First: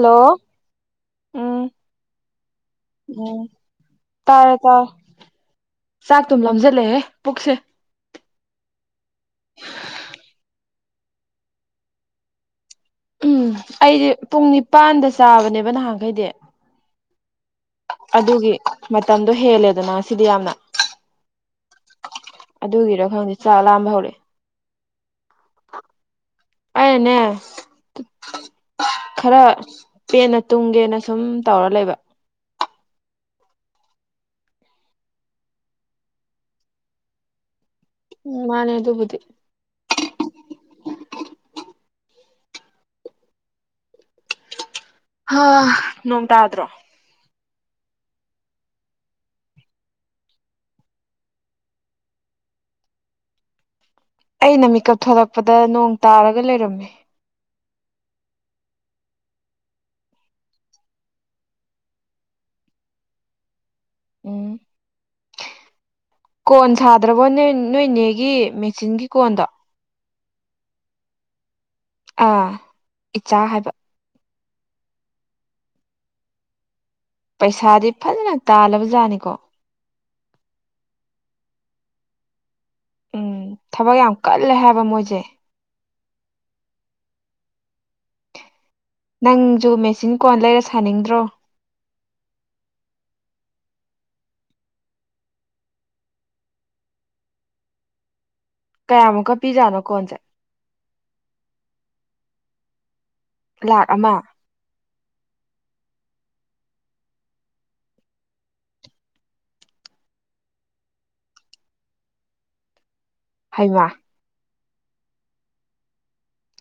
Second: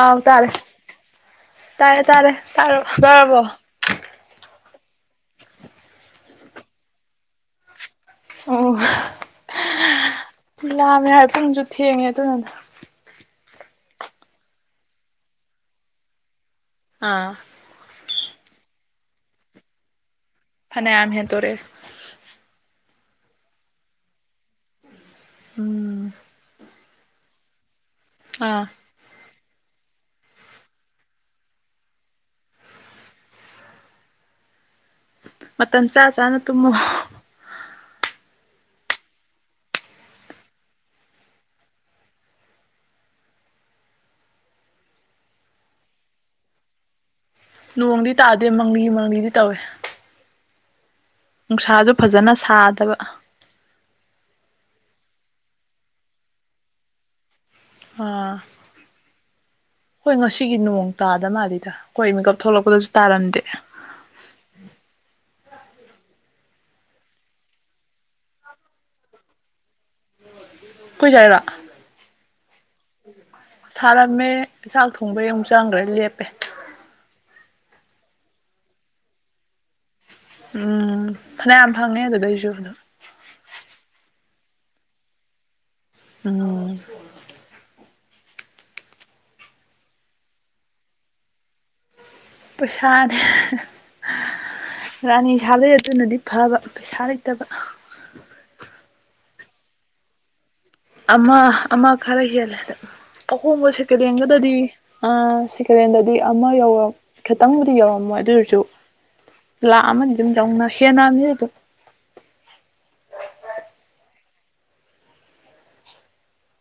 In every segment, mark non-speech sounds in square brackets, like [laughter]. ꯑꯥꯎ ꯇꯥꯔꯦ ꯎꯝ ꯇꯥꯔꯦ ꯇꯥꯔꯦ ꯇꯥꯔꯕꯣ ꯇꯥꯔꯕꯣ ꯎꯝ ꯇꯥꯔꯦ ꯇꯥꫪꯦ ꯆꯥꯛꯇꯨꯝ ꯂꯝꯁꯤꯜꯂꯑꯦꯍꯦ ꯄꯨꯛꯁꯦ ꯑꯣ ꯂꯥꯝꯃꯦ ꯍꯥꯏ ꯄꯨꯡꯁꯨ ꯊꯦꯡꯉꯦ ꯑꯗꯨꯅꯅ ꯎꯝ ꯑꯩꯗꯤ ꯄꯨꯡ ꯅꯤꯄꯥꯟꯗ ꯆꯥꯕꯅꯦꯕ ꯅꯍꯥꯟꯈꯩꯗꯤ ꯑꯥ ꯑꯗꯨꯒꯤ ꯃꯇꯝꯗꯣ ꯍꯦꯜꯂꯦꯗꯅ ꯁꯤꯗꯤ ꯌꯥꯝꯅ ꯐꯅꯌꯥꯝꯍꯦꯟ ꯇꯣꯔꯦ ꯑꯗꯨꯒꯤꯔꯣ ꯈꯪꯗꯦ ꯆꯥꯛ ꯂꯥꯝꯕ ꯍꯧꯛꯦ ꯎꯝ ꯑꯩꯅꯥꯅꯦ ꯑꯥ ꯈꯔ ꯄꯦꯟꯅ ꯇꯨꯝꯒꯦꯅ ꯁꯨꯝ ꯇꯧꯔ ꯂꯩꯕ ꯃꯇꯝ ꯆꯥ ꯆꯥꯅ ꯇꯨꯝꯃꯨ ꯎꯝ ꯃꯥꯅꯦ ꯑꯗꯨꯕꯨꯗꯤ ꯍꯥ ꯅꯣꯡꯃꯇ꯭ꯔꯣ ꯅꯣꯡꯗꯤ ꯇꯥꯗꯦ ꯃꯪꯂꯤ ꯃꯪꯂꯤꯗꯤ ꯇꯧꯏꯦ ꯅꯨꯡꯁꯥꯖꯨ ꯐꯖꯅ ꯁꯥꯗꯕ ꯑꯩꯅ ꯃꯤꯀꯞ ꯊꯂꯛꯄꯗ ꯅꯣꯡ ꯇꯥꯔꯒ ꯂꯩꯔꯝꯃꯦ ꯑꯥ ꯍꯣꯏ ꯉꯁꯤꯒꯤ ꯅꯣꯡ ꯇꯥꯗꯅꯜꯂꯤꯗ ꯑꯩꯈꯣꯏ ꯃꯤꯀꯞ ꯊꯣꯛꯂꯛꯄꯗꯁꯨ ꯇꯥꯔꯝꯗꯦ ꯎꯝ ꯀꯣꯟ ꯁꯥꯗ꯭ꯔꯕꯣ ꯅꯦ ꯅꯣꯏꯅꯦꯒꯤ ꯃꯦꯆꯤꯟꯒꯤ ꯀꯣꯟꯗꯣ ꯀꯣꯏꯖꯦ ꯍꯥꯏꯔꯣ ꯑꯥ ꯏꯆꯥ ꯍꯥꯏꯕ ꯊꯥꯔꯝꯃꯦ ꯆꯥꯛ ꯊꯣꯡꯕ ꯌꯦ ꯑꯃꯨꯛ ꯆꯪꯈ꯭ꯔꯦ ꯂꯦꯞꯄꯦ ꯄꯩꯁꯥꯗꯤ ꯐꯖꯅ ꯇꯥꯜꯂꯕ ꯖꯥꯠꯅꯤꯀꯣ ꯎꯝ ꯐꯅꯌꯥꯝ ꯐꯪꯉꯦ ꯑꯗꯨꯗꯩꯁꯨ ꯎꯝ ꯊꯕꯛ ꯌꯥꯝ ꯀꯜꯂꯦ ꯍꯥꯏꯕ ꯃꯣꯏꯁꯦ ꯎꯝ ꯅꯪꯖꯨ ꯃꯦꯆꯤꯟ ꯀꯣꯟ ꯂꯩꯔ ꯁꯥꯅꯤꯡꯗ꯭ꯔꯣ ꯄꯩꯁꯥꯗꯤ ꯔꯥꯅꯤ ꯁꯥꯕꯗꯩ ꯑꯗꯨꯅꯗꯤ ꯐꯕ ꯄꯩꯁꯥ ꯂꯩꯇꯕ ꯀꯌꯥꯃꯨꯛꯀ ꯄꯤꯖꯥꯅꯣ ꯀꯣꯟꯁꯦ ꯑꯃ ꯑꯃ ꯈꯔ ꯍꯦꯜꯂꯦ ꯑꯍꯣꯡꯕ ꯂꯥꯛ ꯁꯦꯀꯗ ꯑꯃ ꯍꯦꯟꯒꯗꯗꯤ ꯁꯦꯀꯦꯟꯦꯟꯗꯗꯤ ꯑꯃ ꯌꯧꯔ ꯈꯤꯇꯪꯕꯨꯗꯤ ꯌꯧꯔꯝꯃꯣꯏ ꯑꯗꯨꯔꯁꯨ ꯂꯥꯛꯑꯃꯅꯤꯗꯤ ꯑꯗꯨꯝ ꯂꯧꯅ ꯍꯦꯟꯅꯕꯅꯤ ꯑꯗꯨꯝ ꯍꯩꯃꯥ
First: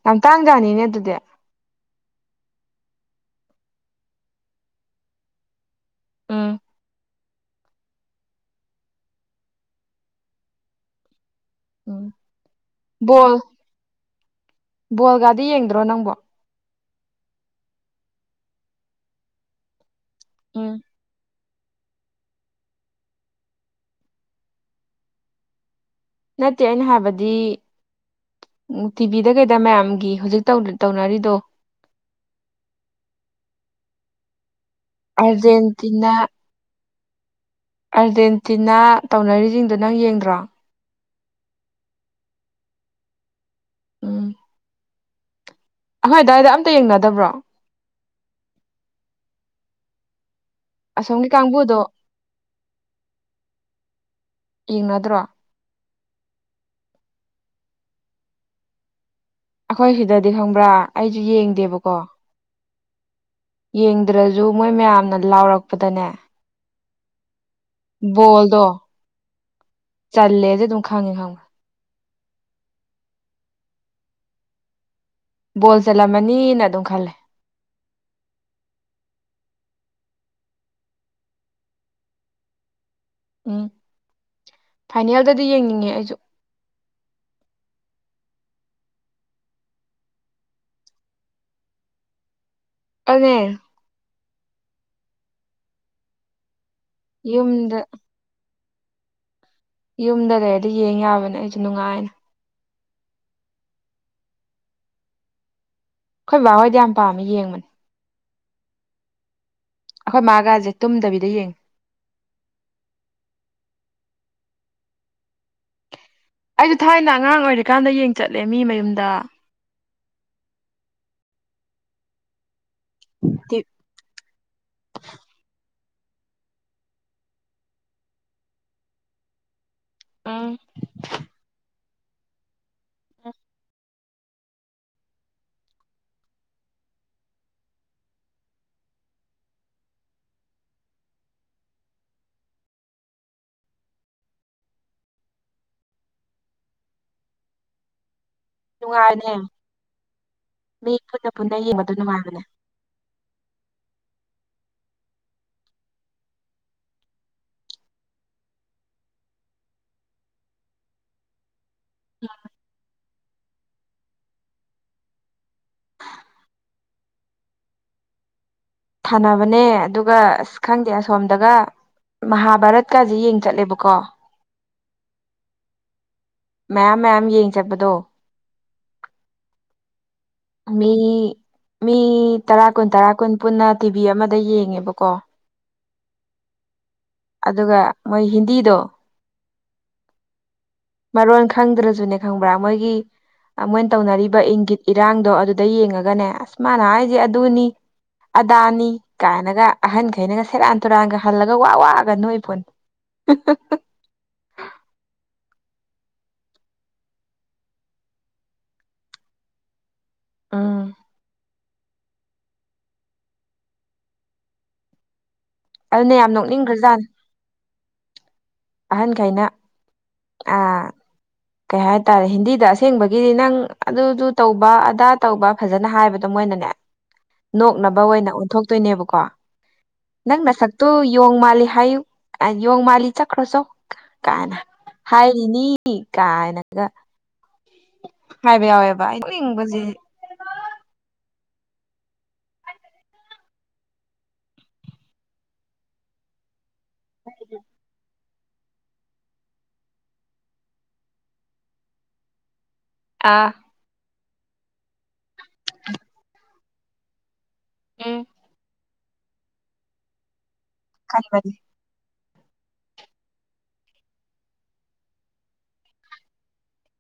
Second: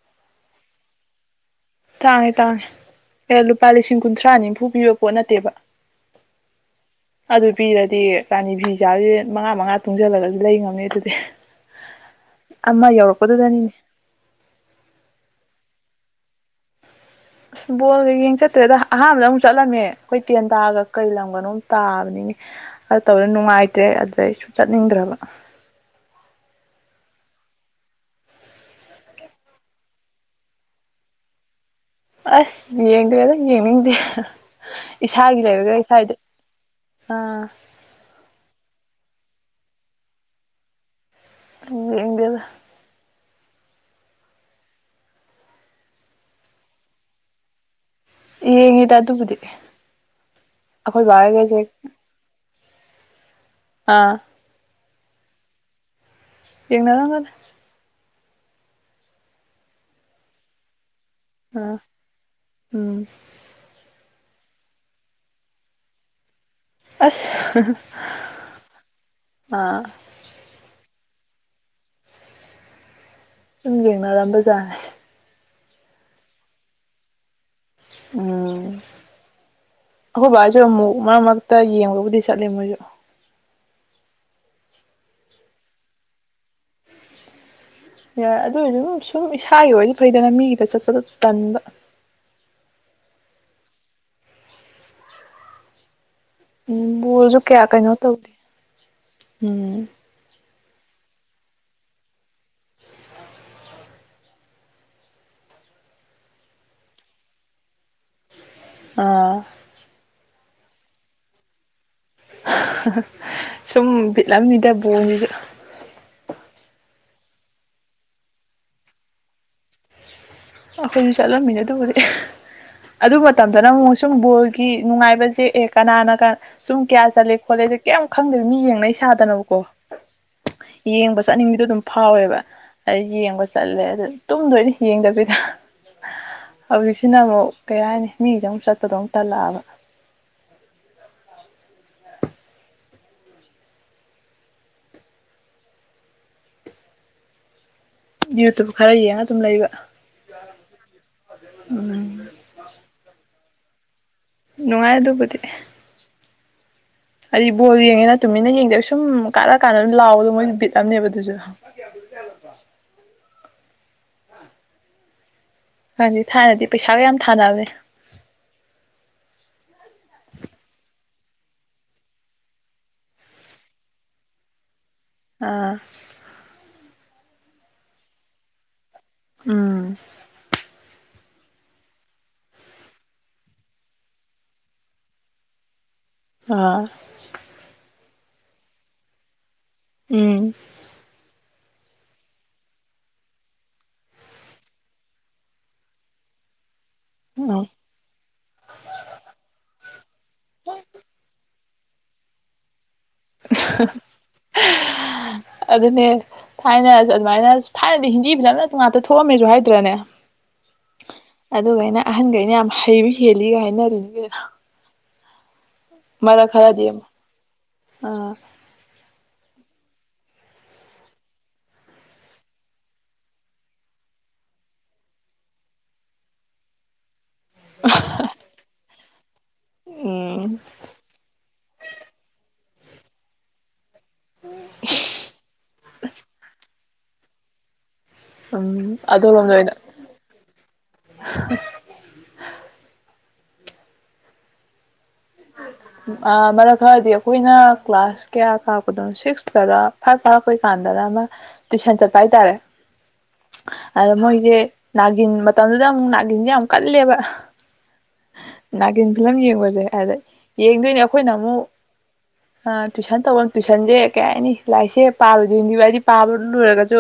ꯌꯥꯝ ꯇꯥꯡꯖꯅꯤꯅꯦ ꯑꯗꯨꯗꯤ ꯇꯥꯡꯉꯦ ꯇꯥꯡꯉꯦ ꯑꯦ ꯂꯨꯄꯥ ꯂꯤꯁꯤꯡ ꯀꯨꯟꯊ꯭ꯔꯥ ꯅꯤꯝꯐꯨ ꯄꯤꯕ ꯄꯣꯠ ꯅꯠꯇꯦꯕ ꯎꯝ ꯑꯗꯨ ꯄꯤꯔꯗꯤ ꯔꯥꯅꯤ ꯐꯤ ꯁꯥꯕꯤꯖꯤꯡ ꯃꯉꯥ ꯃꯉꯥ ꯇꯨꯡꯖꯤꯜꯂꯒꯖꯨ ꯂꯩ ꯉꯝꯅꯤ ꯑꯗꯨꯗꯤ ꯎꯝ ꯑꯃ ꯕꯣꯜ ꯌꯧꯔꯛꯄꯗꯨꯗꯅꯤꯅꯦ ꯕꯣꯜꯒꯗꯤ ꯌꯦꯡꯗ꯭ꯔꯣ ꯅꯪꯕꯣ ꯕꯣꯜꯒ ꯌꯦꯡ ꯆꯠꯇ꯭ꯔꯦꯗ ꯑꯍꯥꯟꯕꯗ ꯑꯃꯨꯛ ꯆꯠꯂꯝꯃꯦ ꯑꯩꯈꯣꯏ ꯇꯦꯟ ꯎꯝ ꯇꯥꯒ ꯀꯩ ꯂꯝꯒꯅꯣꯝ ꯇꯥꯕꯅꯤꯅꯦ ꯑꯗꯨ ꯇꯧꯗ ꯅꯨꯡꯉꯥꯏꯇ꯭ꯔꯦ ꯑꯗꯨꯗꯩꯁꯨ ꯆꯠꯅꯤꯡꯗ꯭ꯔꯕ ꯅꯠꯇꯦ ꯑꯩꯅ ꯍꯥꯏꯕꯗꯤ ꯎꯝ ꯇꯤꯚꯤꯗ ꯀꯩꯗ ꯃꯌꯥꯝꯒꯤ ꯍꯧꯖꯤꯛ ꯇꯧꯅꯔꯤꯗꯣ ꯑꯁ ꯌꯦꯡꯗꯦ ꯑꯩ ꯌꯦꯡꯅꯤꯡꯗꯦ ꯏꯁꯥꯒꯤ ꯂꯩꯔꯒ ꯑꯥꯔꯖꯦꯟꯇꯤꯅꯥ ꯏꯁꯥꯏꯗ ꯑꯥ ꯑꯥꯔꯖꯦꯟꯇꯤꯅꯥ ꯇꯧꯅꯔꯤꯁꯤꯡꯗꯣ ꯅꯪ ꯌꯦꯡꯗ꯭ꯔꯣ ꯌꯦꯡꯗꯗ ꯅꯣꯏ ꯑꯗꯨꯋꯥꯏꯗ ꯑꯝꯇ ꯌꯦꯡꯅꯗꯕ꯭ꯔꯣ ꯌꯦꯡꯉꯤꯗ ꯑꯗꯨꯕꯨꯗꯤ ꯑꯩꯈꯣꯏ ꯑꯁꯣꯝꯒꯤ ꯕꯥꯒꯁꯦ ꯀꯥꯡꯕꯨꯗꯣ ꯑꯥ ꯌꯦꯡꯅꯗ꯭ꯔꯣ ꯌꯦꯡꯅꯔꯝꯒꯅꯤ ꯑꯩꯈꯣꯏ ꯁꯤꯗꯗꯤ ꯈꯪꯕ꯭ꯔꯥ ꯑꯩꯁꯨ ꯑꯥ ꯌꯦꯡꯗꯦꯕꯀꯣ ꯎꯝ ꯌꯦꯡꯗ꯭ꯔꯁꯨꯨ ꯃꯣꯏ ꯃꯌꯥꯝꯅ ꯂꯥꯎꯔꯛꯄꯗꯅꯦ ꯑꯁ ꯕꯣꯜꯗꯣ ꯑꯥ ꯆꯜꯂꯦꯖꯦ ꯑꯗꯨꯝ ꯈꯪꯉꯦ ꯈꯪꯉꯕ ꯁꯨꯝ ꯌꯦꯡꯅꯔꯝꯕꯖꯥꯅꯦ ꯕꯣꯜ ꯆꯠꯂꯝꯃꯅꯤꯅ ꯑꯗꯨꯝ ꯈꯜꯂꯦ ꯎꯝ ꯑꯈꯣꯏ ꯕꯥ ꯍꯣꯏ ꯁꯨꯑꯃꯨꯛ ꯃꯔꯛ ꯃꯔꯛꯇ ꯌꯦꯡꯕꯕꯨꯗꯤ ꯆꯠꯂꯦ ꯃꯣꯏꯖꯨ ꯎꯝ ꯐꯥꯏꯅꯦꯜꯗꯗꯤ ꯌꯦꯡꯅꯤꯡꯉꯦ ꯑꯩꯖꯨ ꯌꯥ ꯑꯗꯨ ꯑꯣꯏꯁꯨ ꯁꯨꯝ ꯏꯁꯥꯒꯤ ꯑꯣꯏꯗꯤ ꯐꯩꯗꯅ ꯃꯤꯒꯤꯗ ꯆꯠꯄꯗ ꯇꯟꯕ ꯑꯗꯨꯅꯤ ꯎꯝ ꯕꯣꯜꯁꯨ ꯀꯌꯥ ꯌꯨꯝꯗ ꯀꯩꯅꯣ ꯇꯧꯗꯦ ꯎꯝ ꯌꯨꯝꯗ ꯂꯩꯔꯗꯤ ꯌꯦꯡ ꯌꯥꯕꯅꯦ ꯑꯩꯁꯨ ꯅꯨꯡꯉꯥꯏꯅꯦ ꯑꯩꯈꯣꯏ ꯕꯥ ꯍꯣꯏꯗꯤ ꯌꯥꯝ ꯄꯥꯝꯃꯦ ꯌꯦꯡꯕꯅꯦ ꯑ ꯑꯈꯣꯏ ꯃꯥꯒꯁꯦ ꯇꯨꯝꯗꯕꯤꯗ ꯌꯦꯡꯉꯦ ꯁꯨꯝ ꯕꯤꯠ ꯑꯃꯅꯤꯗ ꯕꯣꯜꯁꯤꯁꯨ ꯑꯩꯁꯨ ꯊꯥꯏꯅ ꯑꯉꯥꯡ ꯑꯣꯏꯔꯤꯀꯥꯟꯗ ꯌꯦꯡ ꯆꯠꯂꯦ ꯃꯤ ꯃꯌꯨꯝꯗ ꯑꯈꯣꯏꯖꯨ ꯆꯠꯂꯝꯃꯤꯅꯦ ꯑꯗꯨꯕꯨꯗꯤ ꯑꯗꯨ ꯃꯇꯝꯗꯅ ꯑꯃꯨꯛ ꯁꯨꯡ ꯕꯣꯜꯒꯤ ꯅꯨꯡꯉꯥꯏꯕꯁꯦ ꯀꯅꯥꯅꯒ ꯁꯨꯝ ꯀꯌꯥ ꯆꯠꯂꯦ ꯈꯣꯠꯂꯦꯖꯨ ꯀꯔꯦꯝ ꯈꯪꯗꯕꯤ ꯃꯤ ꯌꯦꯡꯅꯩ ꯁꯥꯗꯅꯕꯀꯣ ꯎꯝ ꯌꯦꯡꯕ ꯆꯠꯅꯤꯡꯕꯤꯗꯣ ꯑꯗꯨꯝ ꯐꯥꯎꯋꯦꯕ ꯑ ꯌꯦꯡꯕ ꯆꯠꯂꯦ ꯑꯗꯨ ꯇꯨꯝꯗꯣꯏꯅ ꯌꯦꯡꯗꯕꯤ ꯍꯧꯖꯤꯛꯁꯤꯅ ꯑꯃꯨꯛ ꯀꯩ ꯍꯥꯏꯅꯤ ꯃꯤꯗ ꯑꯃꯨꯛ ꯆꯠꯄꯗꯧꯨꯛ ꯇꯜꯂꯛꯑꯕ ꯌꯦ ꯅꯨꯡꯉꯥꯏꯕꯅꯦ ꯃꯤ ꯄꯨꯟꯅ ꯄꯨꯟꯅ ꯌꯦꯡꯕꯗꯣ ꯎꯝ ꯅꯨꯡꯉꯥꯏꯕꯅꯦ ꯅꯨꯡꯉꯥꯏ ꯑꯗꯨꯕꯨꯗꯤ ꯍꯥꯏ ꯕꯜ ꯌꯦꯡꯉꯦꯅ ꯇꯨꯃꯤꯟꯅ ꯌꯦꯡꯗꯦꯕ ꯁꯨꯝ ꯀꯥꯔꯂ ꯀꯥꯟꯗ ꯑꯗꯨꯝ ꯂꯥꯎꯑꯣꯗꯣ ꯃꯣꯏꯁꯨ ꯕꯤꯠꯑꯝꯅꯦꯕ ꯑꯗꯨꯁꯨ [unintelligible] ꯈꯪꯗꯤ ꯊꯥꯏꯅꯗꯤ ꯄꯩꯁꯥꯒ ꯌꯥꯝ ꯊꯥꯅꯕꯅꯦ ꯊꯅꯥꯕꯅꯦ ꯑꯗꯨꯒ ꯑꯁ ꯈꯪꯗꯦ ꯑꯁꯣꯝꯗꯒ ꯃꯍꯥꯚꯥꯔꯠꯀꯁꯦ ꯌꯦꯡ ꯆꯠꯂꯦꯕꯀꯣ ꯑꯥ ꯃꯌꯥꯝ ꯃꯌꯥꯝ ꯌꯦꯡ ꯆꯠꯄꯗꯣ ꯎꯝ ꯃꯤ ꯃꯤ ꯇꯔꯥ ꯀꯨꯟ ꯇꯔꯥ ꯀꯨꯟ ꯄꯨꯟꯅ ꯇꯤꯚꯤ ꯑꯃꯗ ꯌꯦꯡꯉꯦꯕꯀꯣ ꯑꯥ ꯑꯗꯨꯒ ꯃꯣꯏ ꯍꯤꯟꯗꯤꯗꯣ ꯎꯝ ꯃꯔꯣꯟ ꯈꯪꯗ꯭ꯔꯁꯨꯅꯦ ꯈꯪꯕ꯭ꯔꯥ ꯃꯣꯏꯒꯤ ꯃꯣꯏꯅ ꯇꯧꯅꯔꯤꯕ ꯏꯪꯒꯤꯠ ꯏꯔꯥꯡꯗꯣ ꯑꯗꯨꯗ ꯌꯦꯡꯉꯒꯅꯦ ꯑꯁ ꯃꯥꯅ ꯍꯥꯏꯁꯦ ꯑꯥ ꯑꯗꯨꯅꯤ ꯑꯗꯥꯅꯤ ꯀꯥꯏꯅꯒ ꯑꯍꯟꯈꯩꯅꯒ ꯁꯦꯔꯥꯟ ꯇꯨꯔꯥꯟꯒ ꯍꯜꯂꯒ ꯋꯥ ꯋꯥꯑꯒ ꯅꯣꯏ ꯐꯣꯟ [inaudible] ꯑꯗꯨꯅꯦ ꯊꯥꯏꯅꯔꯁꯨ ꯑꯗꯨꯃꯥꯏꯅ ꯊꯥꯏꯅꯗꯤ ꯍꯤꯟꯖꯤ ꯐꯖꯅ ꯉꯥꯛꯇ ꯊꯣꯛꯑꯝꯃꯦꯁꯨ ꯍꯥꯏꯗ꯭ꯔꯅꯦ ꯑꯥ ꯑꯗꯨꯒꯥꯏꯩꯅ ꯑꯍꯟꯈꯩꯅ ꯌꯥꯝ ꯍꯩꯕ ꯍꯦꯜꯂꯤꯒ ꯍꯥꯏꯅꯔꯤꯅꯤ ꯑꯗꯨꯅ ꯌꯥꯝ ꯃꯔꯛ ꯈꯔꯗꯤ ꯅꯣꯛꯅꯤꯡꯈ꯭ꯔꯖꯥꯠ ꯑꯃ ꯑꯥ ꯑꯍꯟꯈꯩꯅ ꯑ ꯀꯩ ꯍꯥꯏꯇꯥꯔꯦ ꯍꯤꯟꯗꯤꯗ ꯑꯁꯦꯡꯕꯒꯤꯗꯤ ꯅꯪ ꯑꯗꯨꯗꯨ ꯇꯧꯕ ꯑꯗꯥ ꯇꯧꯕ ꯐꯖꯅ ꯍꯥꯏꯕꯗꯣ ꯃꯣꯏꯅꯅꯦ [inaudible] ꯅꯣꯛꯅꯕ ꯑꯣꯏꯅ ꯑꯣꯟꯊꯣꯛꯇꯣꯏꯅꯦꯕꯀꯣ ꯅꯪ ꯎꯝ ꯅꯁꯛꯇꯨ ꯌꯣꯡ ꯃꯥꯜꯂꯤ ꯍꯥꯏꯌꯨ ꯌꯦꯣꯡ ꯃꯥꯜꯂꯤ ꯆꯠꯈ꯭ꯔꯁꯨꯧ ꯀꯥꯏꯅ ꯍꯥꯏꯔꯤꯅꯤ ꯀꯥꯏꯅꯒ ꯍꯥꯏꯕ ꯎꯝ ꯌꯥꯎꯋꯦꯕ ꯑꯩꯅ ꯑꯗꯣꯝꯗ ꯑꯣꯏꯅ ꯏꯪꯕꯕꯁꯤ ꯑ ꯃꯔꯛ ꯈꯔꯗꯤ ꯑꯈꯣꯏꯅ ꯀ꯭ꯂꯥꯁ ꯀꯌꯥ ꯀꯥꯔꯛꯄꯗꯅꯣ ꯁꯤꯛꯁꯇꯔꯥ ꯐꯥꯏꯚ ꯀꯥꯔꯛꯄꯩ ꯀꯥꯟꯗꯔꯥ ꯑꯃ ꯇꯨꯏꯁꯟ ꯆꯠꯄ ꯍꯥꯏꯇꯥꯔꯦ ꯑꯥ ꯑꯗ ꯃꯣꯏꯁꯦ ꯅꯥꯒꯤꯟ ꯃꯇꯝꯗꯨꯗ ꯑꯃꯨꯛ ꯅꯥꯒꯤꯟꯁꯦ ꯌꯥꯝ ꯀꯜꯂꯦꯕ ꯑꯦ ꯅꯥꯀꯤꯟ ꯐꯤꯂꯝ ꯌꯦꯡꯕꯁꯦ ꯑꯗ ꯌꯦꯡꯗꯣꯏꯅꯦ ꯑꯩꯈꯣꯏꯅ ꯈꯟꯕꯅꯤ ꯑꯃꯨꯛ ꯑ ꯇꯨꯏꯁꯟ ꯇꯧꯕ ꯇꯨꯏꯁꯟꯁꯦ ꯀꯩ ꯍꯥꯏꯅꯤ ꯂꯥꯏꯔꯤꯛꯁꯦ ꯄꯥꯕꯗꯤ ꯍꯤꯟꯗꯤꯕ ꯑꯩꯗꯤ ꯄꯥꯕ ꯂꯣꯏꯔꯒꯁꯨ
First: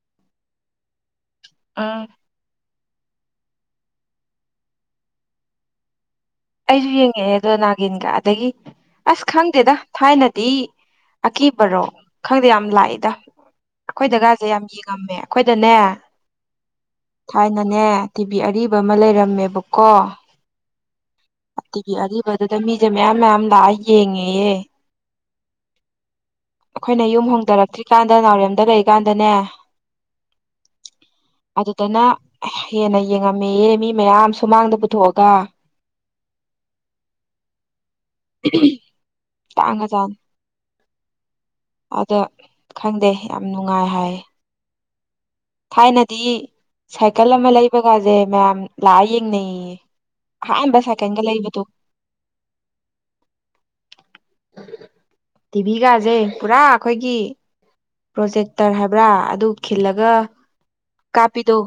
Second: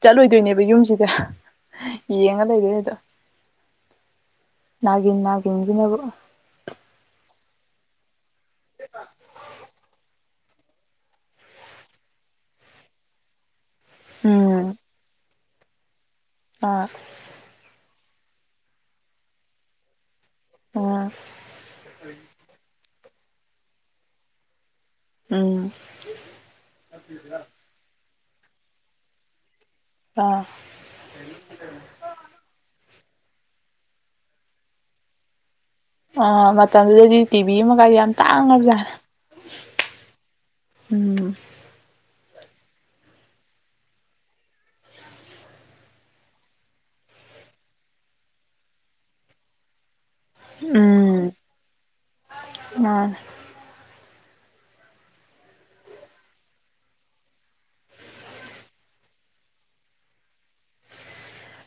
ꯆꯠꯂꯣꯏꯗꯣꯏꯅꯦꯕ ꯌꯨꯝꯁꯤꯗ ꯎꯝ ꯌꯦꯡꯉꯂ ꯏꯦ ꯑꯗ ꯅꯒꯤꯟ ꯅꯒꯤ ꯏꯤꯟ ꯅꯒ ꯑꯩꯁꯨ ꯌꯦꯡꯉꯛꯑꯦ ꯑꯗꯣ ꯅꯥꯒꯤꯟꯒ ꯑꯗꯒꯤ ꯑꯁ ꯈꯪꯗꯦꯗ ꯊꯥꯏꯅꯗꯤ ꯑꯀꯤꯕꯔꯣ ꯈꯪꯗꯦ ꯌꯥꯝ ꯂꯥꯛꯏꯗ ꯑꯩꯈꯣꯏ ꯖꯒꯥꯁꯦ ꯌꯥꯝ ꯎꯝ ꯌꯦꯡꯉꯝꯃꯦ ꯑꯩꯈꯣꯏꯗꯅꯦ ꯑꯥ ꯊꯥꯏꯅꯅꯦ ꯇꯤꯚꯤ ꯑꯔꯤꯕ ꯑꯃ ꯂꯩꯔꯝꯃꯦꯕꯀꯣ ꯑꯣ ꯑꯒꯤ ꯑꯔꯤꯕꯗꯨꯗ ꯃꯤꯁꯦ ꯃꯌꯥꯝ ꯃꯌꯥꯝ ꯂꯥꯛꯑ ꯌꯦꯡꯉꯦꯌꯦ ꯎꯝ ꯑꯩꯈꯣꯏꯅ ꯌꯨꯝ ꯍꯣꯡꯗꯔꯛꯇ꯭ꯔꯤ ꯏꯀꯥꯟꯗ ꯅꯥꯎꯔꯦꯝꯗ ꯂꯩꯔꯤꯀꯥꯟꯗꯅꯦ ꯑꯥ ꯑꯗꯨꯗꯅ ꯍꯦꯟꯅ ꯌꯦꯡꯉꯝꯃꯦꯌꯦ ꯃꯤ ꯃꯌꯥꯝ ꯁꯨꯃꯥꯡꯗ ꯄꯨꯊꯣꯛꯑꯒ ꯑ ꯃꯇꯝꯗꯨꯗꯗꯤ ꯇꯤꯚꯤ ꯑꯃꯒ ꯌꯥꯝ ꯇꯥꯡꯉꯕꯖꯥꯠꯅꯦ ꯇꯥꯡꯒ ꯖꯅꯤ ꯎꯝ ꯑꯗ ꯈꯪꯗꯦ ꯌꯥꯝ ꯅꯨꯡꯉꯥꯏ ꯍꯥꯏ꯫ ꯊꯥꯏꯅꯗꯤ ꯁꯥꯏꯀꯜ ꯑꯃ ꯂꯩꯕꯒꯥꯁꯦ ꯃꯌꯥꯝ ꯂꯥꯛꯑ ꯌꯦꯡꯅꯩꯌꯦ꯫ ꯑꯍꯥꯟꯕ ꯁꯥꯏꯀꯟꯒ ꯎꯝ ꯂꯩꯕꯗꯨ ꯃꯥꯅꯦ ꯇꯤꯚꯤꯒꯥꯥꯁꯦ ꯄꯨꯔꯥ ꯑꯩꯈꯣꯏꯒꯤ ꯄ꯭ꯔꯣꯖꯦꯛꯇꯔ ꯍꯥꯏꯕ꯭ꯔꯥ ꯑꯗꯨ ꯈꯤꯜꯂꯒ ꯀꯥꯞꯄꯤꯗꯣ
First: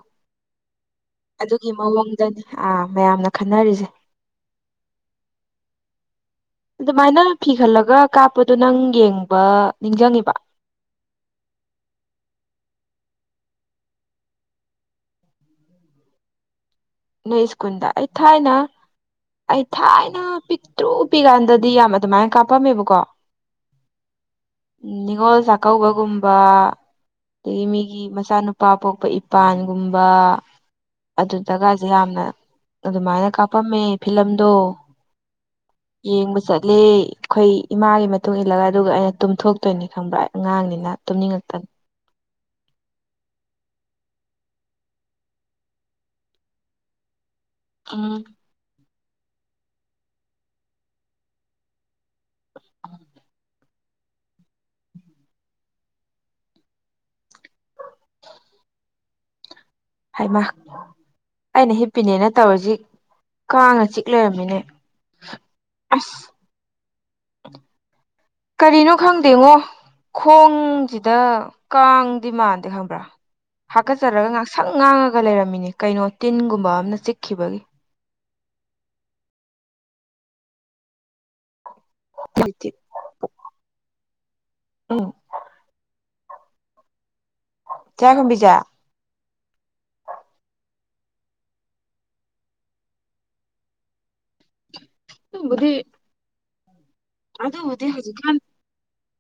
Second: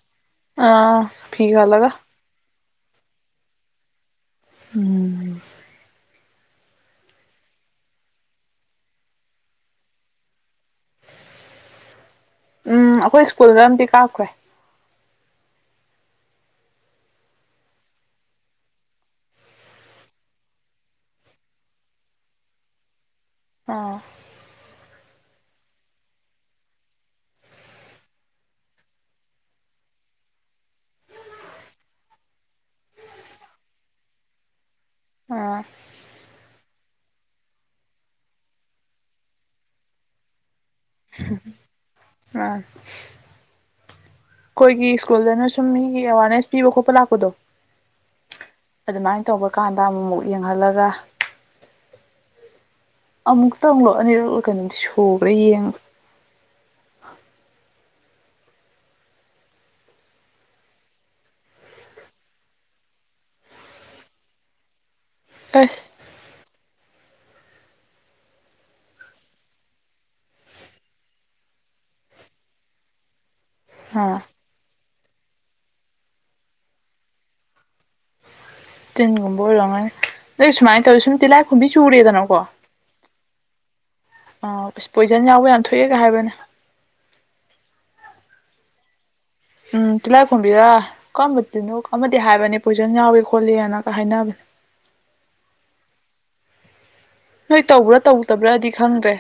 ꯑꯥ ꯐꯤ ꯑꯗꯨꯒꯤ ꯈꯜꯂꯒ ꯃꯑꯣꯡꯗꯅꯤ ꯑꯥ ꯃꯌꯥꯝꯅ ꯈꯟꯅꯔꯤꯁꯦ ꯎꯝ ꯑꯗꯨꯃꯥꯏꯅ ꯐꯤ ꯈꯜꯂꯒ ꯀꯥꯞꯄꯗꯨ ꯅꯪ ꯌꯦꯡꯕ ꯅꯤꯡꯁꯤꯡꯉꯤꯕ ꯎꯝ ꯑꯩꯈꯣꯏ ꯁ꯭ꯀꯨꯜꯗ ꯑꯝꯇ ꯀꯥꯞꯈ꯭ꯔꯦ ꯅꯣꯏ ꯏꯁꯀꯨꯟꯗ ꯑꯩ ꯊꯥꯏꯅ ꯑꯩ ꯊꯥꯏꯅ ꯄꯤꯛꯇ꯭ꯔꯨ ꯄꯤꯀꯥꯟꯗꯗꯤ ꯌꯥꯝ ꯑꯗꯨꯃꯥꯏꯅ ꯀꯥꯞꯄꯝꯃꯦꯕꯀꯣ ꯑꯥ ꯅꯤꯉꯣꯜ ꯆꯥꯛꯀꯧꯕꯒꯨꯝꯕ ꯑꯗꯒꯤ ꯃꯤꯒꯤ ꯃꯆꯥꯅꯨꯄꯥ ꯄꯣꯛꯄ ꯏꯄꯥꯟꯒꯨꯝꯕ ꯑꯗꯨꯗꯒ ꯌꯥꯝꯅ ꯑꯗꯨꯃꯥꯏꯅ ꯀꯥꯞꯄꯝꯃꯦ ꯐꯤꯂꯝꯗꯣ ꯑꯥ ꯌꯦꯡꯕ ꯆꯠꯂꯦ ꯈꯣꯏ ꯏꯃꯥꯒꯤ ꯃꯇꯨꯡ ꯏꯜꯂꯒ ꯑꯗꯨꯒ ꯑꯩꯅ ꯇꯨꯝꯊꯣꯛꯇꯣꯏꯅꯤ ꯈꯪꯕ꯭ꯔꯥ ꯑꯩ ꯑꯉꯥꯡꯅꯤꯅ꯫ ꯇꯨꯝꯅꯤꯡꯉꯛꯇꯅꯤ [unintelligible] ꯑꯩꯈꯣꯏꯒꯤ ꯁ꯭ꯀꯨꯜꯗꯅ ꯁꯨꯝ ꯃꯤꯒꯤ ꯑꯦꯋꯥꯔꯅꯦꯁ ꯄꯤꯕ ꯈꯣꯠꯄ ꯂꯥꯛꯄꯗꯣ ꯑ ꯑꯗꯨꯃꯥꯏꯅ ꯇꯧꯕ ꯀꯥꯟꯗ ꯑꯃꯨꯃꯨꯛ ꯌꯦꯡꯍꯜꯂꯒ [unintelligible] ꯑꯃꯨꯛꯇꯪꯪꯂꯣ ꯑꯅꯤꯔꯛ ꯀꯩꯅꯣꯝꯗꯤ ꯁꯨꯒ꯭ꯔꯦ ꯌꯦꯡꯕ꯫ ꯍꯩꯃꯥ! ꯑꯩꯅ ꯍꯤꯞꯄꯤꯅꯦꯅ ꯇꯧꯔꯤꯖꯤ ꯀꯥꯡꯅ ꯆꯤꯛ ꯂꯩꯔꯝꯃꯤꯅꯦ꯫ ꯑꯁ ꯑꯁ! [unintelligible] ꯀꯔꯤꯅꯣ ꯈꯪꯗꯦꯉꯣ ꯈꯣꯡꯖꯤꯗ ꯀꯥꯡꯗꯤ ꯃꯥꯟꯗꯦ ꯈꯪꯕ꯭ꯔꯥ ꯑꯥ ꯍꯥꯀꯠꯆꯔꯒ ꯉꯥꯛꯁꯪ ꯉꯥꯡꯉꯒ ꯂꯩꯔꯝꯃꯤꯅꯦ ꯀꯩꯅꯣ ꯇꯤꯟꯒꯨꯝꯕ ꯑꯃꯅ ꯆꯤꯛꯈꯤꯕꯒꯤ꯫ ꯇꯤꯟꯒꯨꯝꯕ ꯑꯣꯏꯔꯝꯅꯤ ꯑꯗꯩ ꯁꯨꯥꯏ ꯇꯧꯔꯤ ꯁꯨꯝ ꯇꯤꯂꯥꯏꯈꯨꯝꯕꯤ ꯆꯨꯔꯦꯗꯅꯣ [unintelligible] ꯑ ꯑꯁ ꯎꯝ ꯄꯣꯏꯖꯟ ꯌꯥꯎꯕ ꯌꯥꯝ ꯊꯣꯛꯑꯦꯒ ꯍꯥꯏꯕꯅꯦ ꯇꯤꯂꯥꯏꯈꯨꯝꯕꯤꯖꯦ ꯎꯝ ꯇꯤꯜꯂꯥꯏ ꯈꯣꯝꯕꯤꯔꯥ ꯀꯔꯝꯕ ꯇꯤꯟꯅꯣ ꯑꯃꯗꯤ ꯍꯥꯏꯕꯅꯦ ꯄꯣꯏꯁꯟ ꯌꯥꯎꯋ ꯈꯣꯠꯂꯦꯅꯒ ꯍꯥꯏꯅꯕꯅꯦ ꯕꯨꯗꯤ ꯅꯣꯏ ꯇꯧꯕ꯭ꯔꯥ ꯍꯧꯖꯤꯛꯀꯥꯟ ꯇꯧꯗꯕ꯭ꯔꯥꯗꯤ ꯈꯪꯗ꯭ꯔꯦ꯫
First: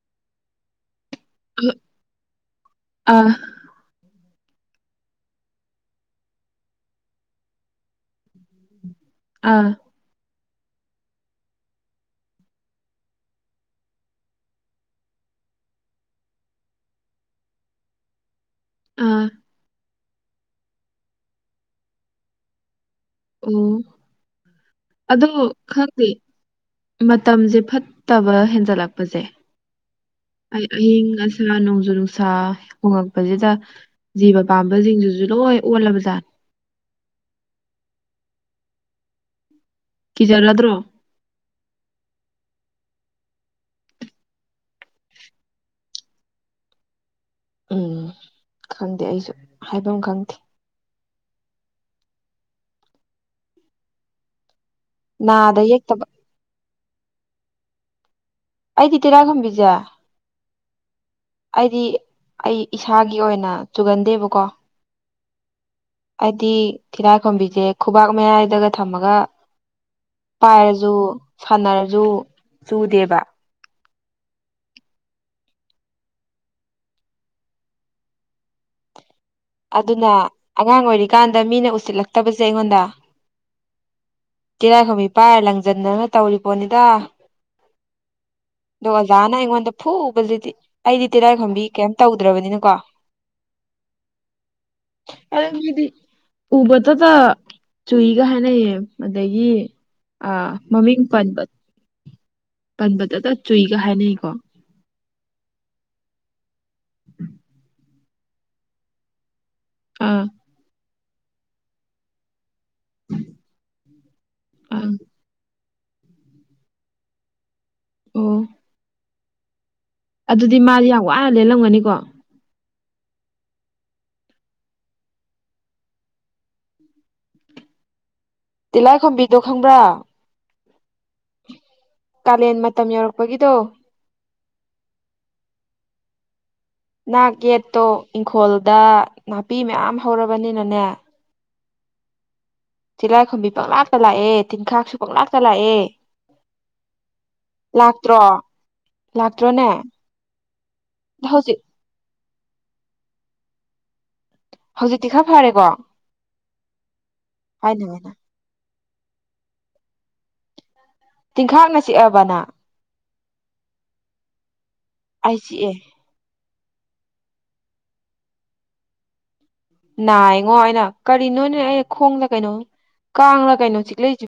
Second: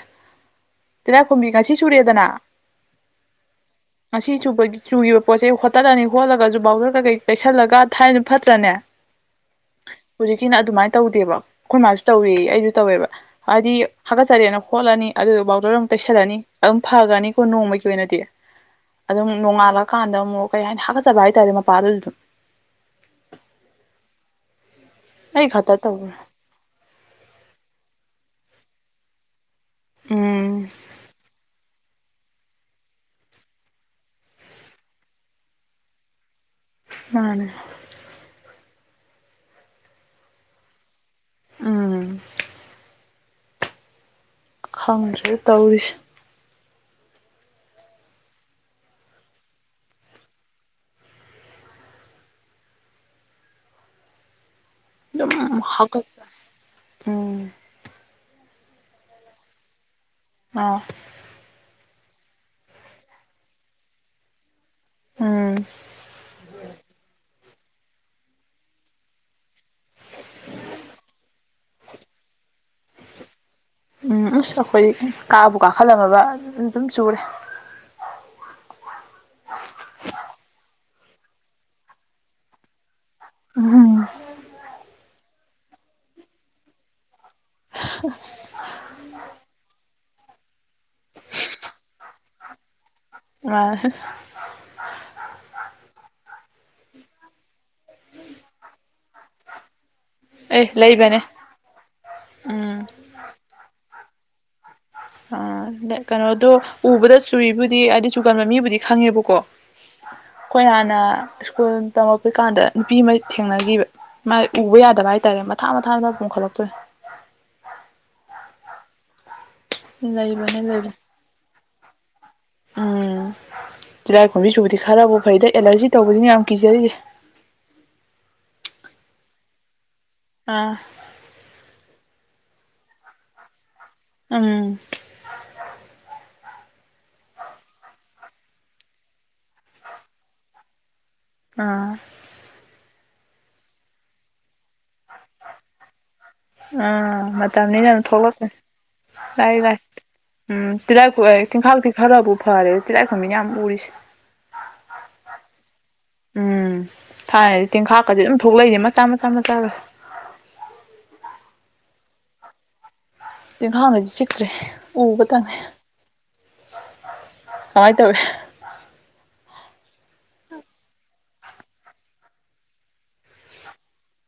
ꯇꯤꯂꯥꯏꯈꯨꯝꯕꯤ ꯉꯁꯤ ꯆꯨꯔꯦꯗꯅ ꯑꯥ ꯉꯁꯤꯨꯕ ꯆꯨꯈꯤꯕ ꯄꯣꯠꯁꯦ ꯍꯣꯠꯇꯠꯂꯅꯤ ꯍꯣꯠꯂꯒꯁꯨ ꯕꯥꯎꯗꯔꯒ ꯀꯩ ꯀꯩꯁꯜꯂꯒ ꯊꯥꯏꯅ ꯐꯠꯇ꯭ꯔꯅꯦ [unintelligible] ꯑꯥ ꯍꯧꯖꯤꯛꯀꯤꯅ ꯑꯗꯨꯃꯥꯏꯅ ꯇꯧꯗꯦꯕ ꯑꯩꯈꯣꯏ ꯃꯥꯁꯨ ꯇꯧꯋ ꯑꯩꯁꯨ ꯇꯧꯋꯦꯕ꯫ ꯍꯥꯏꯗꯤ ꯍꯥꯀꯠꯆꯔꯦꯅ ꯈꯣꯠꯂꯅꯤ ꯑꯗꯨꯗ ꯕꯥꯎꯇꯔ ꯑꯃꯨꯛ ꯇꯩꯁꯜꯂꯅꯤ ꯑꯗꯨꯝ ꯐꯈ꯭ꯔꯅꯤꯀꯣ ꯅꯣꯡꯃꯒꯤ ꯑꯣꯏꯅꯗꯤ꯫ ꯑꯥ ꯑꯗꯨꯝ ꯅꯣꯡꯉꯥꯜꯂꯀꯥꯟꯗ ꯑꯃꯨꯛ ꯀꯩ ꯍꯥꯏꯅꯤ ꯍꯥꯀꯠꯆꯕ ꯍꯥꯏꯇꯥꯔꯦ ꯃꯄꯥꯗꯨ ꯑꯗꯨꯝ꯫ ꯑꯣ ꯑꯗꯣ ꯑꯩ ꯈꯛꯇ ꯈꯪꯗꯦ ꯇꯧꯕ꯭ꯔꯥ ꯃꯇꯝꯁꯦ ꯐꯠꯇꯕ ꯍꯦꯟꯖꯜꯂꯛꯄꯁꯦ ꯎꯝ ꯑꯍꯁꯥ ꯅꯧꯖꯅ ꯎꯁꯥ ꯍꯣꯡꯉꯛꯄꯁꯤꯗ ꯖꯤꯕ ꯄꯥꯝꯕꯁꯤꯡꯁꯤꯁꯨ ꯂꯣꯏ ꯑꯣꯜꯂꯕꯖꯥꯠꯅꯤ ꯑꯅꯦ ꯀ ꯔꯨꯔꯗ꯭ꯔꯣ ꯎꯝ ꯈꯪꯉꯁ꯭ꯔꯦ ꯇꯧꯔꯤꯁꯦ ꯎꯝ ꯈꯪꯗꯦ ꯑꯩꯁꯨ ꯍꯥꯏꯐꯝ ꯈꯪꯗꯦ ꯑꯗꯨꯝ ꯅꯥꯗ ꯌꯦꯛꯇꯕ ꯍꯥꯒꯠꯆ ꯎꯝ ꯑꯩꯗꯤ ꯇꯤꯂꯥꯏꯈꯨꯝꯕꯤꯖꯦ ꯑꯥ ꯑꯩꯗꯤ ꯑꯩ ꯏꯁꯥꯒꯤ ꯑꯣꯏꯅ ꯆꯨꯒꯟꯗꯦꯕꯀꯣ꯫ ꯎꯝ ꯍꯥꯏꯗꯤ ꯊꯤꯂꯥꯏꯈꯣꯝꯕꯤꯁꯦ ꯈꯨꯕꯥꯛ ꯃꯌꯥꯏꯗꯒ ꯊꯝꯃꯒ ꯄꯥꯏꯔ ꯖꯨ ꯁꯥꯟꯅꯔ ꯖꯨ ꯆꯨꯗꯦꯕ ꯎꯝ ꯑꯁ ꯑꯩꯈꯣꯏ ꯀꯥꯕꯨ ꯀꯥꯈꯠꯂꯝꯃꯕ ꯑꯗꯨꯝ ꯆꯨꯔꯦ꯫ ꯑꯗꯨꯅ ꯑꯉꯥꯡ ꯑꯣꯏꯔꯤꯀꯥꯟꯗ ꯃꯤꯅ ꯎꯁꯤꯜꯂꯛꯇꯕ ꯖꯦ ꯑꯩꯉꯣꯟꯗ ꯎꯝ ꯀꯤꯔꯥꯏꯈꯕꯤ ꯄꯥꯏꯔ ꯂꯪꯖꯟꯗꯅ ꯇꯧꯔꯤꯕꯔꯤꯕꯣꯅꯤꯗ ꯎ ꯑꯗꯣ ꯑꯣꯖꯥꯅ ꯑꯩꯉꯣꯟꯗ ꯐꯨꯕꯗꯨꯗꯤ ꯑꯩꯗꯤ ꯇꯦꯔꯥꯏꯈꯣꯝꯕꯤ ꯀꯩꯝ ꯇꯧꯗ꯭ꯔꯕꯅꯤꯅꯀꯣ ꯑ ꯑꯗꯤ ꯎꯕꯇꯇ ꯆꯨꯏꯒ ꯍꯥꯏꯅꯩꯌꯦ ꯑꯗꯒꯤ ꯑꯥ ꯑꯦ ꯃꯃꯤꯡ ꯂꯩꯕꯅꯦ ꯄꯕ ꯎꯝ ꯄꯟꯕꯗꯇ ꯆꯨꯏꯒ ꯍꯥꯏꯅꯩꯀꯣ ꯑ ꯀꯩꯅꯣꯗꯣ ꯎꯕꯗ ꯆꯨꯔꯤꯕꯕꯨꯗꯤ ꯍꯥꯏꯗꯤ ꯆꯨꯒꯟꯕ ꯃꯤꯕꯨꯗꯤ ꯈꯪꯉꯦꯕꯀꯣ ꯑ ꯑꯩꯈꯣꯏ ꯍꯥꯟꯅ ꯁ꯭ꯀꯨꯜ ꯇꯝꯃꯛꯛꯄꯩ ꯀꯥꯟꯗ ꯅꯨꯄꯤ ꯑꯃ ꯊꯦꯡꯅꯈꯤꯕ ꯃꯥ ꯑ ꯎꯕ ꯌꯥꯗꯕ ꯍꯥꯏꯇꯥꯔꯦ ꯃꯊꯥ ꯃꯊꯥꯗ ꯄꯨꯝꯈꯠꯂꯛꯇꯣꯏ ꯑꯣ ꯑꯗꯨꯗꯤ ꯂꯩꯕꯅꯦ ꯃꯥꯗꯤ ꯂꯩꯕꯅꯦ ꯌꯥꯝ ꯋꯥꯅ ꯂꯦꯜꯂꯝꯒꯅꯤꯀꯣ ꯎꯝ ꯆꯤꯔꯥꯏ ꯀꯨꯝꯕꯤ ꯁꯨꯕꯗꯤ ꯈꯔꯕꯨ ꯐꯩꯗ ꯑꯦꯂꯔꯖꯤ ꯇꯧꯕꯗꯤꯅ ꯌꯥꯝ ꯀꯤꯖꯔꯤꯁꯦ ꯇꯤꯜꯂꯥꯏ ꯈꯝꯕꯤꯗꯣ ꯈꯪꯕ꯭ꯔꯥ ꯑꯥ ꯀꯥꯂꯦꯟ ꯃꯇꯝ ꯌꯧꯔꯛꯄꯒꯤꯗꯣ ꯎꯝ ꯅꯥꯛ ꯌꯦꯠꯇꯣ ꯏꯪꯈꯣꯜꯗ ꯅꯥꯄꯤ ꯃꯌꯥꯝ ꯍꯧꯔꯕꯅꯤꯅꯅꯦ ꯑꯥ ꯆꯤꯂꯥꯏꯈꯣꯝꯕꯤ ꯄꯪꯅꯥꯛꯇ ꯂꯥꯛꯑꯦ ꯇꯤꯟꯈꯥꯛꯁꯨ ꯄꯪꯅꯥꯛꯇ ꯂꯥꯛꯑꯦ ꯑ ꯃꯅꯤ ꯅ ꯂꯥꯛꯇ꯭ꯔꯣ ꯊꯂꯛꯇꯦ ꯇꯥꯏ ꯂꯥꯛꯇ꯭ꯔꯣꯅꯦ ꯂꯥꯏ ꯎꯝ ꯇꯗ ꯍꯧꯖꯤꯛ ꯊꯤꯡꯈꯥꯎ ꯈꯔꯕꯨ ꯐꯔꯦ ꯆꯤꯂꯥꯏꯈꯝ ꯃꯤꯅ ꯌꯥꯝ ꯎꯔꯤꯁꯦ ꯍꯧꯖꯤꯛꯇꯤ ꯈꯔ ꯐꯔꯦꯀꯣ ꯎꯝ ꯊꯥꯏꯅꯗꯤ ꯍꯥꯏꯅ ꯍꯥꯏꯅ ꯇꯦꯡꯈꯥꯛꯀꯗꯤ ꯑꯗꯨꯝ ꯊꯣꯛꯂꯛꯏꯅꯦ ꯃꯆꯥ ꯃꯆꯥ ꯃꯆꯥꯒ ꯇꯤꯟꯈꯥꯛꯅ ꯆꯤꯛꯑꯕ ꯅꯪ ꯇꯤꯟꯈꯥꯡꯅꯗꯤ ꯆꯤꯛꯇ꯭ꯔꯦ ꯎꯕ ꯑꯩ ꯇꯪꯉꯦ ꯆꯤꯛꯑꯦ ꯀꯃꯥꯏꯅ ꯇꯧꯋꯦ ꯅꯥꯏꯉꯣ ꯑꯩꯅ ꯀꯔꯤꯅꯣꯅꯦ ꯑꯩ ꯈꯣꯡꯗ ꯀꯩꯅꯣ ꯀꯥꯡꯂ ꯀꯩꯅꯣ ꯆꯤꯛꯂꯛꯏꯁꯤꯦ